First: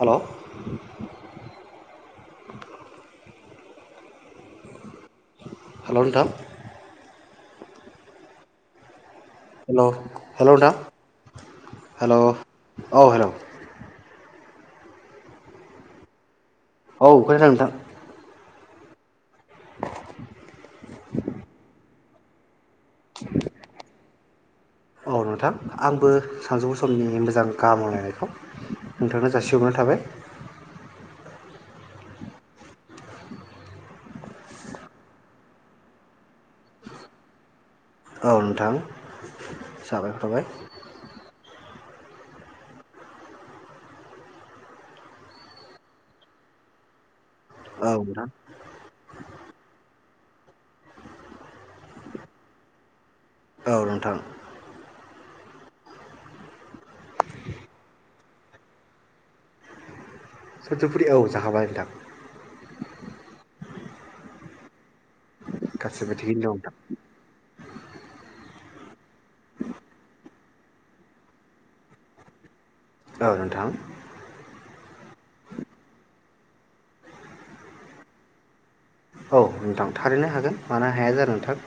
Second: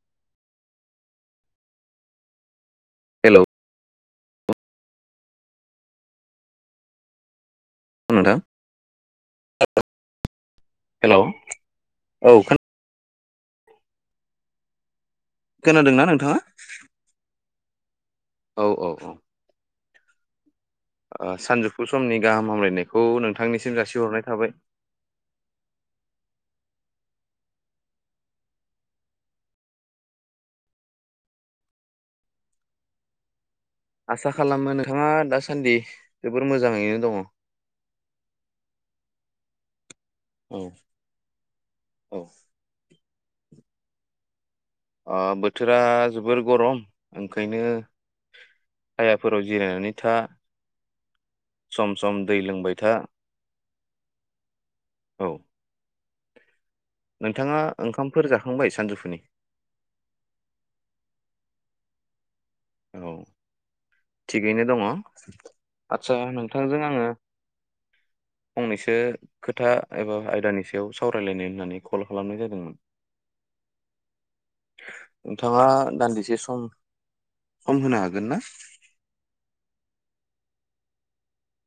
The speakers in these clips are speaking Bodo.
हेलौ औ औ हेल' नोंथां। नोंथां। हेल हेलौ नोंथां हेलौ हेल' औ हेलौ। खोनादोंना नोंथांङा? औ खोनादों नोंथां। औ औ औ। [inaudible] ओ सानजौफु फु समनि गाहाम हामलायनाय खौ नोंथांनिसिम जासिहरनाय थाबाय औ नोंथां आंबो सानजुफु समनि मोजां गाहामलायनायखौ नोंथांनो जासिहरनाय थाबाय। आसा खालामो नोंथांङा दासान्दि जोबोर मोजाङैनो दङ। औ नोंथां। साबायखर थाबाय। औ। अ बोथोरा जोबोर गरम। ओंखायनो औ नोंथां हायाफोराव जिरायनानै था सम सम दै लोंबाय था। औ नोंथां। औ। नोंथांङा ओंखामफोर जाखांबाय सानजौफुनि? सजफुरि औ जाहाबाय नोंथां। औ थिगैनो दङ। गासिबो आदसा थिगैनो दं नोंथांजों आंङो फंनैसो खोथा एबा आयदानि सायाव सावरायलायनाय होननानै कल खालामनाय जादोंमोन। औ नोंथां। नोंथांङा दान्दिसे सम खम होनो हागोन ना? औ नोंथां थारैनो हागोन मानो हाया जानो नोंथां।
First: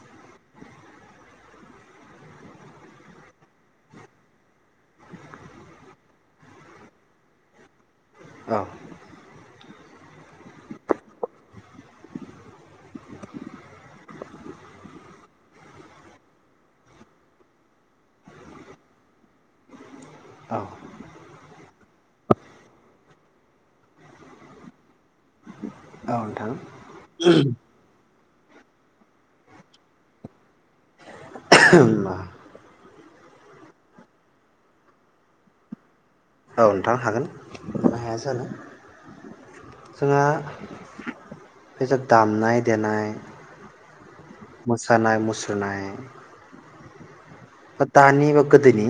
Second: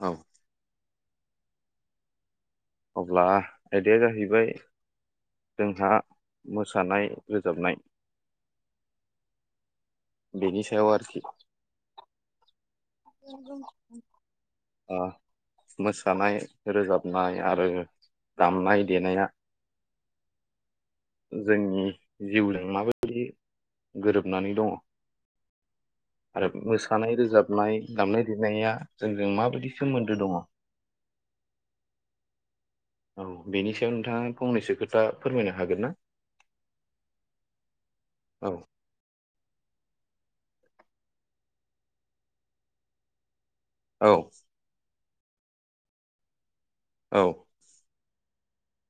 औ। अब्ला आयदाया जाहैबाय जोंहा मोसानाय रोजाबनाय औ बेनि सायाव आरोखि ओ मोसानाय रोजाबनाया आरो दामनाय देनाया औ जोंनि जिउजों माबायदि गोरोबनानै दङ औ आरो नोंथां मोसानाय रोजाबनाय दामनाय देनाया जोंजों माबायदि सोमोन्दो दङ औ औ बेनि सायाव नोंथाङा फंनैसो खोथा फोरमायनो हागोन ना ओ नोंथां हागोन मानो हाया औ जानो जोंहा बे दामनाय देनाय औ खानाय मुसुरनाय औ बा दानि बा गोदोनि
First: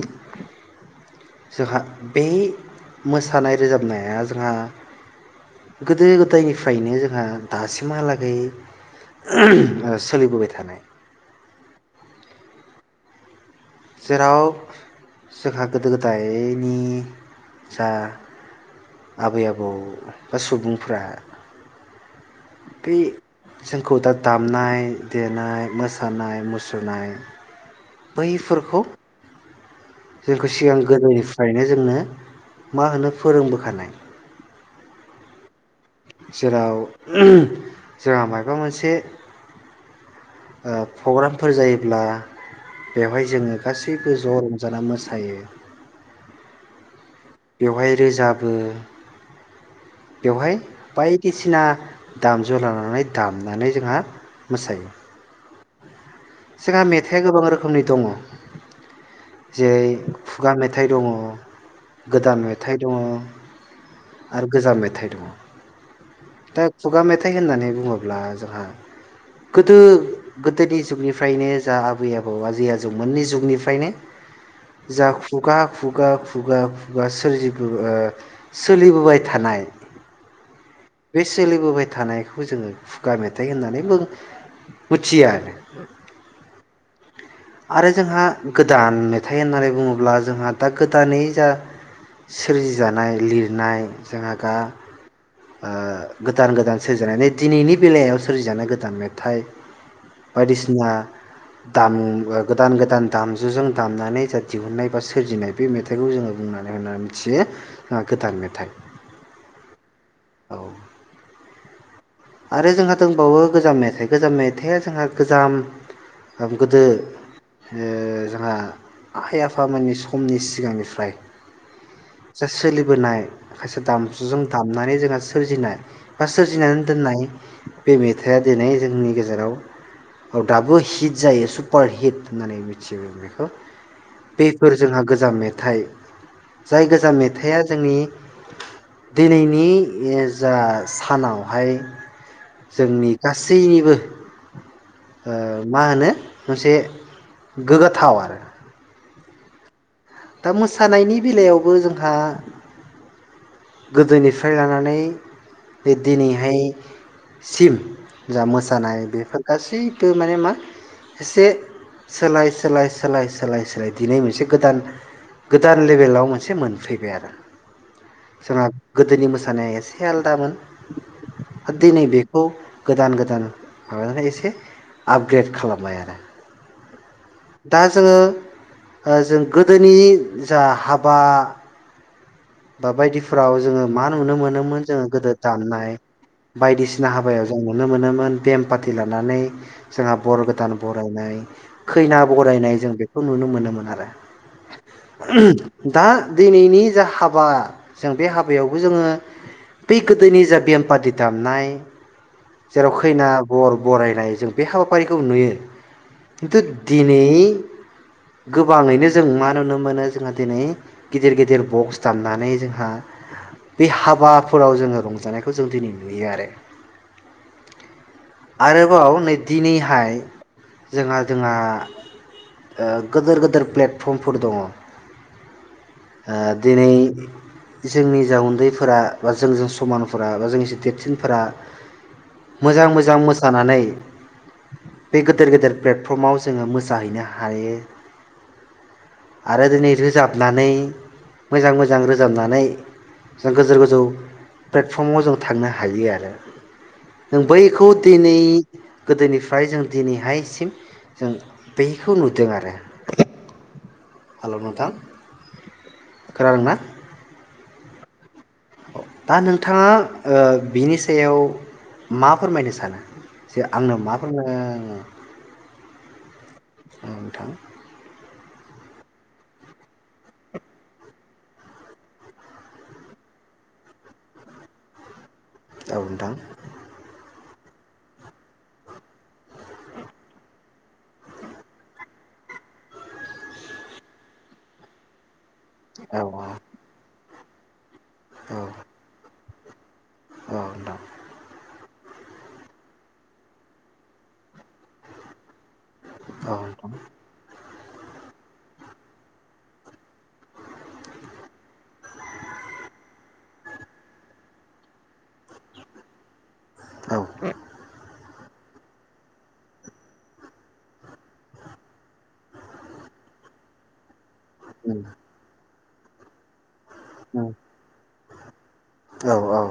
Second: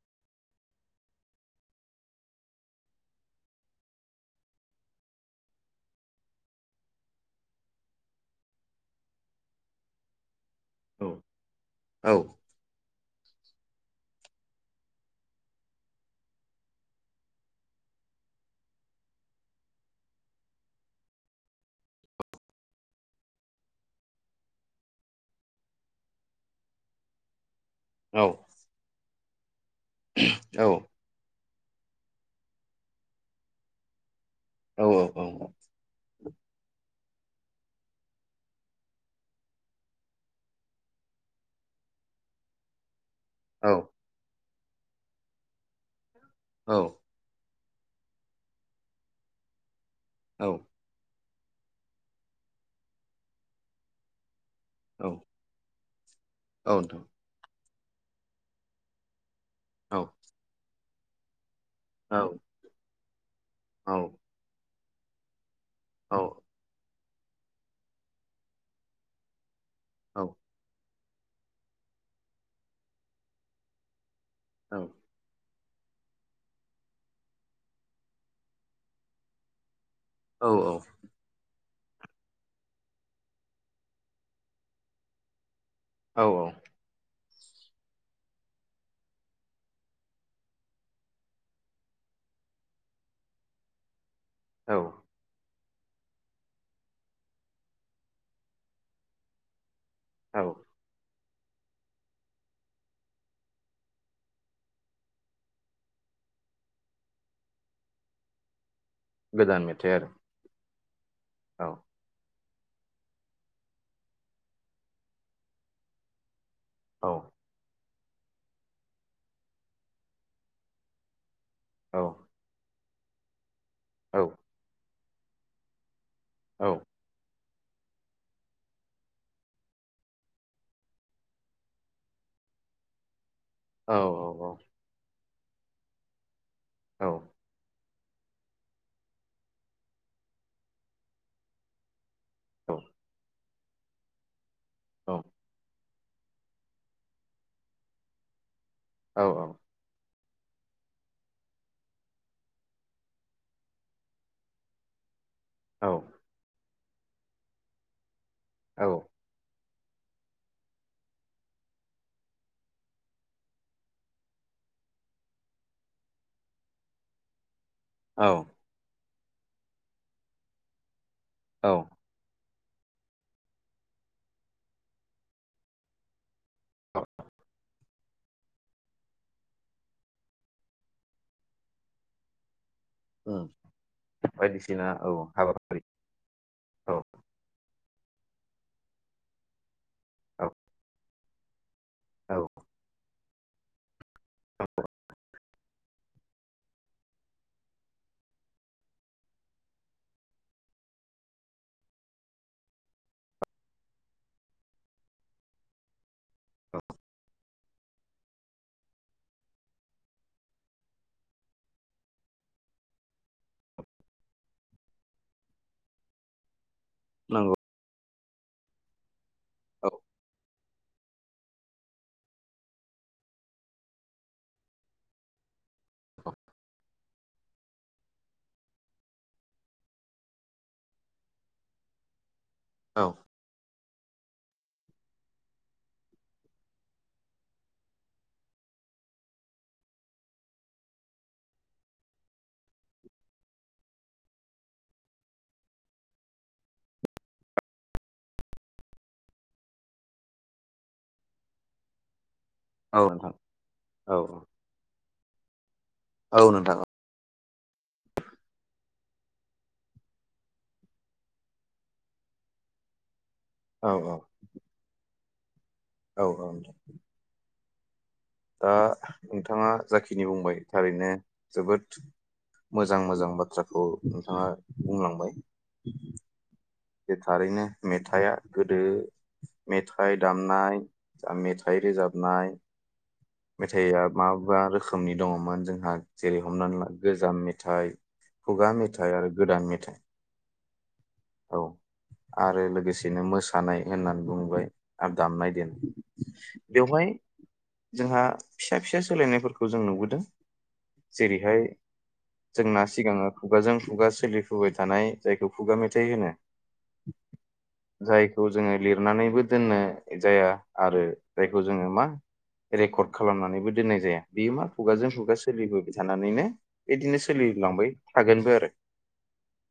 जोंहा बे मोसानाय रोजाबनाया जोंहा गोदो गोदायनिफ्रायनो जोंहा दासिमहालागै सोलिबोबाय था थानाय औ औ जेराव जोंहा गोदो गोदायनि जा आबै आबौ बा सुबुंफोरा बे जोंखौ दा दामनाय देनाय मोसानाय मुसुरनाय बैफोरखौ जेखौ औ सिगां गोदोनिफ नो जोंनो मा होनो फोरोंबोखानाय औ औ औ जेराव जोंहा माबा मोनसे ओ प्रग्रामफोर जायोब्ला बेवहाय जोङो औ गासैबो ज' जाना मोसायो औ बेवहाय रोजाबो औ बेवहाय बाय सिना दामजु लानानै दामनानै जोंहा मोसायो औ औ जोंहा नोंथां मेथाइआ गोबां रोखोम खोमै दङ जेरै औ खुगा मेथ मेथाइ दङ औ गोदान मेथाइ दङ औ आरो गोजा मेथ थाय दङ औ दा खुगा मेथाइ होननानै बुङोब्ला जोंहा गोदो औ गोदोनि जुगनि फ्रायनो जा आबै आबौ आजै आजौमोननि जुगनिफ्रायनो औ जा खुगा खुगा खुगा खुगा सोरजिबो ओ सोलिबोबाय थानाय औ औ। बे सोलिबोबाय थानायखौ जोङो खुगा मेथाइ होननानैबो मोथियो आरो। औ औ। आरो जोंहा गोदान मेथाइ होननानै बुङोब्ला जोंहा दा गोदानै जा सोरजिजानाय लिरनाय जोंहा गा औ ओ गोदान गोदान सोरजिजानाय दिनैनि बेलायाव सोरजिजानाय गोदान मेथाइ। औ बायदिसिना दाम ओ गोदान गोदान दामजुजों दामनानै जा दिहुनन्नाय बा सोरजिनाय बे मेथाइखौ जोङो बुंनानै होननानै मिथियो ओ गोदान मेथाइ। गोदान मेथाइ आरो। औ औ आरो जोंहा दोंबावो गोजाम मेथाइ गोजाम मेथाइया जोंहा गोजाम होम गोदो औ ओ जोंहा आइ आफा मोननि समनि सिगांनिफ्राय औ जा सोलि बोनाय खायसे औ दामजुजों दामनाय बा सोरजिनाय बा औ सोरजिनानै दोननाय बे मेथाइआ दिनै जोंनि गेजेराव औ दाबो हिट जायो सुपार हिट होननानै मिथियो बे औ औ बेफोर जोंहा गोद जा मेथाइ जाय औ गोजाम मेथाइआ जोंनि दिनैनि [unintelligible] जा सानावहाय जोंनि गा सैनिबो ओम मा होनो मोनसे गोगाथाव आरो। औ औ। दा मोसानायनि बेलायावबो जोंहा गोदोनिफ्राय लानानै बे दिनैहाय सिम जा मोसानाय बेफोर गासै माने मा एसे सोलाय सोलाय-सोलाय-सोलाय- सोलाय दिनै मोनसे गोदान गोदान लेबेलाव मोनसे मोनफैबाय आरो औ जोंहा गोदोनि मोसानाया एसे आलदामोन आरो दिनै बे बेखौ गोदान गोदान माबानानै एसे आपग्रेड खालामबाय आरो दा जोङो ओ जों गोदोनि जा हाबा बा उम बायदिफ्राव जोङो मा नुनो मोनोमोन बायदिसिना जोङो औ गोदो हाबाफारि दामनाय औ बायदिसिना हाबायाव जों नुनो मोनोमोन बेम पाटि लानानै जोंहा बर औ गोदान बरायनाय खैना औ बरायनाय जों बे खौ नुनो मोनोमोन आरो [unintelligible] दा दिनैनि जा हाब हाबा जों बे हाबायावबो जोङो बै गोदोनि जा बेमपाथि दामनाय जेराव खैना बर बरायनाय जों बे हाबाफारिखौ नुयो खिन्थु दिनै गोबाङैनो जों मा नुनो मोनो जोंहा दिनै गिदिर गिदिर बक्स दामनानै जोंहा बे हाबाफोराव जोङो रंजानायखौ जों दिनै नुयो आरो नंगौ आरोबाव नै औ दिनैहाय जोंहा जोंहा ओ गोदोर गोदोर प्लेटफर्मफोर दङ। ओ दिनै जोंनि जा उन्दैफोरा बा जोंजों समानफोरा बा जोंनि देरसिनफोरा मोजां औ मोजां मोसानानै बे गेदेर गेदेर प्लेटफर्माव जोङो मोसाहैनो हायो आरो दिनै रोजाबनानै मोजां मोजां रोजाबनानै जों गोजौ गोजौ प्लेटफर्माव जों थांनो हायो आरो जों बैखौ दिनै गोदोनिफ्राय जों दिनैहायसिम जों बखौ नुदों आरो औ नोंथां औ हेल' नोंथां औ खोनादोंना नोंथां [unintelligible] दा नोंथाङा ओ बिनि सायाव मा फोरमायनो सानो? जे औ आंनो मा फोरमायनो औ औ दे नोंथां ओ नोंथाङा जाखिनि बुंबाय थारैनो जोबोद मोजां मोजां बाथ्राखौ नोंथाङा बुंलांबाय। औ नोंथां जे थारैनो मेथाइया गोदो मेथाइ दामनाय मेथाइ रोजाबनाय। मेथाइआ मा मा रोखोमनि दङमोन जों जोंहा औ जेरै हमनानै ला गोजाम मेथा थाइ औ खुगा मेथाइ आरो गोदान मेथाइ औ नोंथां। औ आरो लोगोसेनो मोसानाय होननानै बुंबाय आरो दामनाय देनाय औ नोंथां। बेवहाय जोंहा फिसा फिसा सोलायनायफोरखौ जों नुबोदों जेरैहाय जोंना सिगाङो खुगाजों खुगा सोलिफुबाय थानाय जायखौ थाइ होनो औ जाय खौ जोङो लिरनानैबो दोननाय जाया आरो जायखौ जोङो मा रेकर्ड खालामनानैबो दोननाय जाया। बेयो मा खुगाजों खुगा सोलिबो थानानैनो बिदिनो सोलिलांबाय थागोनबो आरो। औ औ।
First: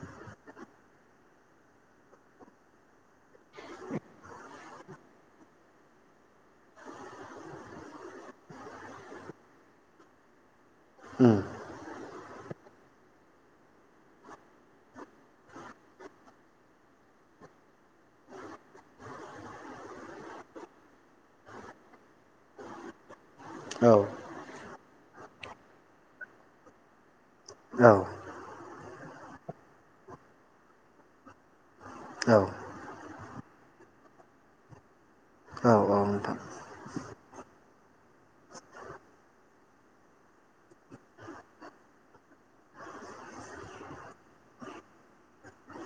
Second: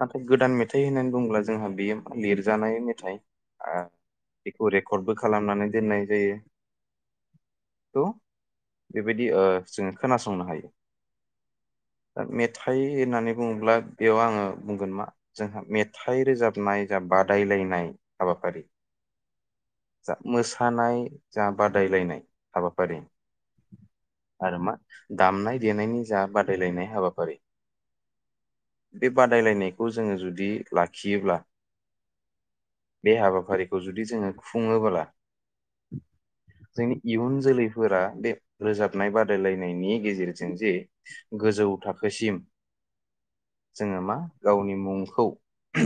नाथाय गोदान मेथाइ होननानै बुङोब्ला जोंहा बेयो मा लिरजानाय मेथाइ ओ बेखौ रेकर्डबो खालामनानै दोननाय जायो। बेखौ बेबायदि ओ जोङो खोनासंनो हायो। उम। मेथाइ होननानै बुङोब्ला बेयाव आङो बुंगोन मा। जोंहा मेथाइ रोजाबनाय जा बादायलायनाय हाबाफारि जा मोसानाय जा बादायलायनाय हाबाफारि। औ आरो मा। दामनाय देनायनि जा बादायलायनाय हाबाफारि। औ। बे बादायलायनाय खौ जोङो जुदि लाखियोब्ला। औ। बे हाबाफारिखौ जुदि जोङो खुङोबोला। औ नोंथां जोंनि इउन जोलै। फोरा बे रोजाबनाय बादायलायनायनि गेजेरजों जे गोजौ थाखोसिम जोङो मा। गावनि मुंखौ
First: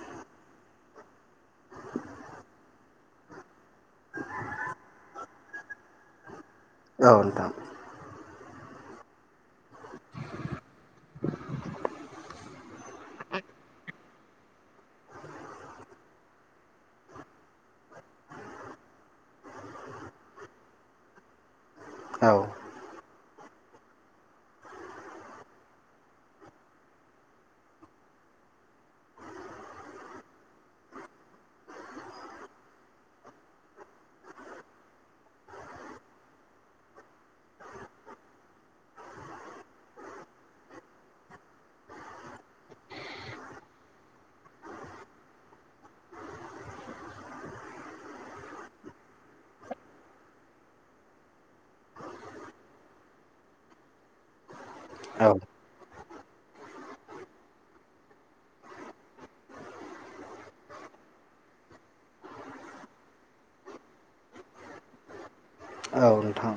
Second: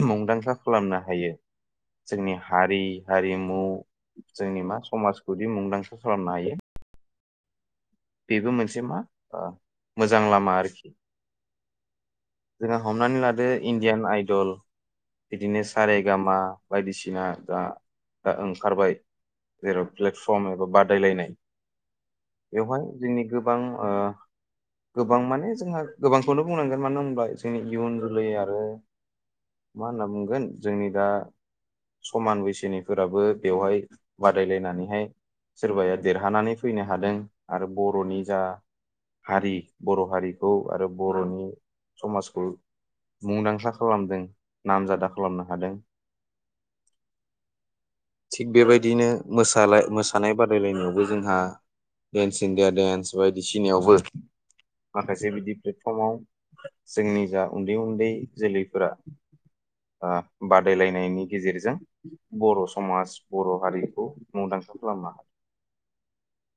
मुंदांखा खालामनो हायो जोंनि हारि हारिमु। जोंनि मा समाज। जुदि मुंदांखा खालामनो हायो। ओउ नोंथां। बेबो मोनसे मा। मोजां लामा आरोखि जोंहा हमनानै लादो इण्डियान आइ। दल बिदिनो सारे गामा बायदिसिना दा दा ओंखारबाय जेराव प्लेटफर्म एबा बादायलायनाय। औ। बेवहाय जोंनि गोबां ओ गोबां माने जोंहा गोबांखौनो बुंनांगोन मानो होना जोंनि इयुन जोलै आरो मा होनना बुंगोन जोंनि दा समान बैसोनिफोराबो बेवहाय बादायलायना नैहाय सोरबाया देरहानानै फैनो हादों। आरो बर'नि जा हारि बर' हारिखौ आरो बर'नि समाजखौ मुंदांखा खालामदों नामजादा खालामनो हादों थिग बेबायदिनो मोसालायनाय मोसानाय बादायलायनायावबो जोंहा डेन्स इण्डिया डेन्स बायदिसिनायावबो। औ माखासे बिदि प्लेटफर्मआव। जोंनि जा उन्दै उन्दै जोलैफोरा ओ बादायलायनायनि गेजेरजों बर' समाज बर' हारिखौ मुंदांखा खालामनो हायो। औ नोंथां।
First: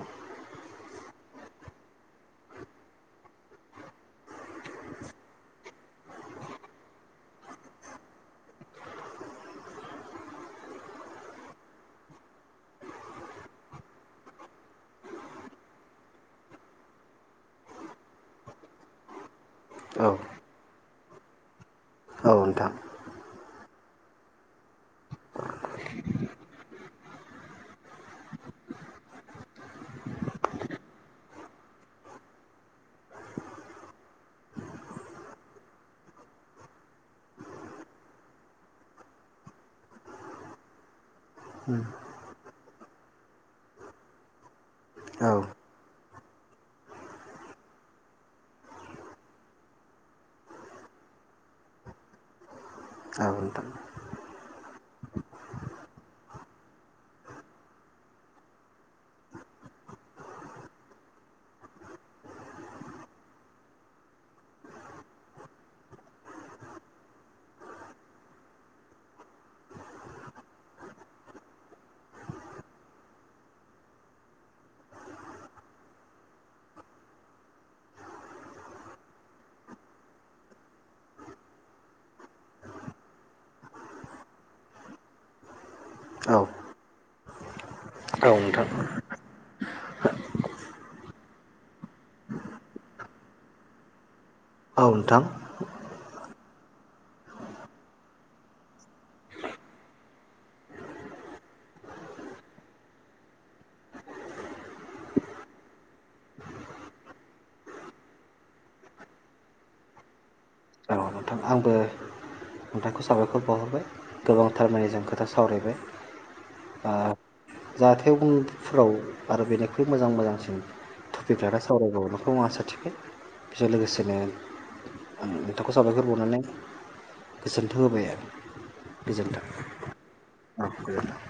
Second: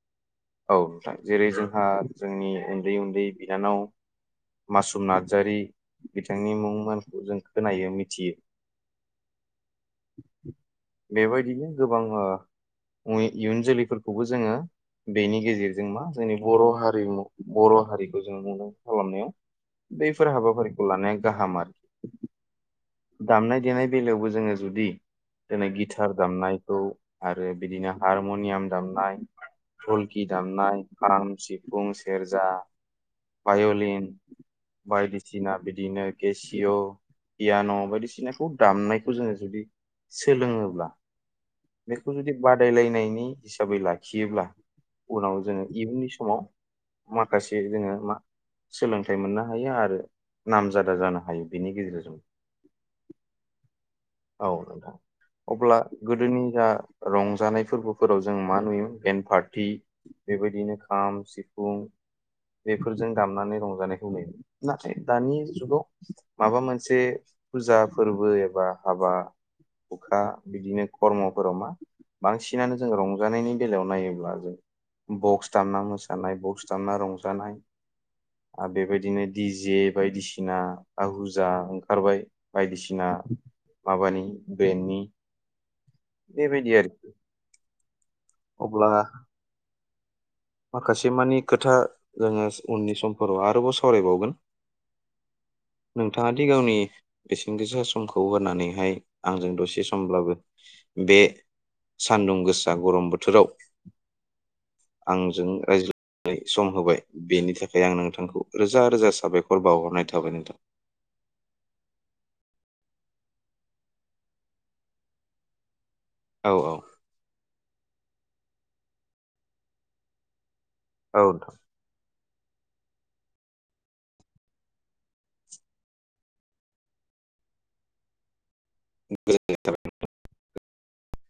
औ नोंथां जेरै जोंहा जोंनि उन्दै उन्दै बिनानाव मासुम नार्जारि बिथांनि मुंमोनखौ जों खोनायो मिथियो बेबायदिनो गोबां ओ इयुन जोलैफोरखौबो जोङो बेनि गेजेरजों मा जोंनि बर' हारिमु बर' हारिखौ जों मुंदां खालामनायाव औ बैफोर हाबाफारि खौ लानाया गाहाम आरोखि औ नोंथां औ दामनाय देनाय बेलायावबो जोङो जुदि दिनै गिटार दामनायखौ आरो बिदिनो हारमनियाम दामनाय धलकि दामनाय खाम सिफुं सेरजा भाय'लिन बायदिसिना बिदिनो केसिय' पियान' बायदिसिनाखौ दामनायखौ जोङो जुदि सोलोङोब्ला बेखौ जुदि बादायलायनायनि हिसाबै लाखियोब्ला। औ नोंथां औ उनाव जोङो इउन समाव माखासे जोङो मा सोलोंथाइ मोननो हायो आरो नामजादा जानो हायो बेनि गेजेरजों। औ नोंथां। औ अब्ला गोदोनि जा रंजानाय फोरबोफोराव जों मा नुयो मोन एण्डभार्ट। थि बेबायदिनो खाम सिफुं बेफोरजों दामनानै रंजानायखौ नाथाय दानि जुगाव माबा मोनसे फुजा फोरबो एबा हाबा हुखा बिदिनो खर्मफोराव मा बांसिनानो जों रंजानायनि बेलायाव नायोब्ला। बक्स दामना मोसानाय बक्स दामना रंजानाय आरो बेबायदिनो डि जे बायदिसिना आहुजा ओंखारबाय बायदिसिना माबानि ब्रेन्डनि। बेबायदि आरख औ नोथां। माखासे मानि खोथा जोङो उननि समफोराव आरोबाव सावरायबावगोन। औ नोंथां। नोंथाङ दि गावनि बेसेन गोसा समखौ होनानैहाय आंजों दसे समब्लाबो बे सानदुं गोसा गरम बोथोराव। आंजों रायज्लायनाय सम होबाय बेनि थाखाय आं नोंथांखौ रोजा रोजा साबायखर बावहरनाय थाबाय नोंथां। औ नोंथां आंबो नोंथांखौ साबायखर बावहरबाय गोबां थारमानानि जों खोथा सावरायबाय। औ। जाहाथे उनफोराव आरो बेनिख्रुइ मोजां मोजांसिन थै नोंथां जा सावरायाव [inaudible] बेखौ आसा थिबाय बेजों लोगोसेनो खौ साबायखर बावनानै गोजोनथों होबाय आरो। गोजोन्थों गोजोननाय थाबाय औ गोजोन्थों।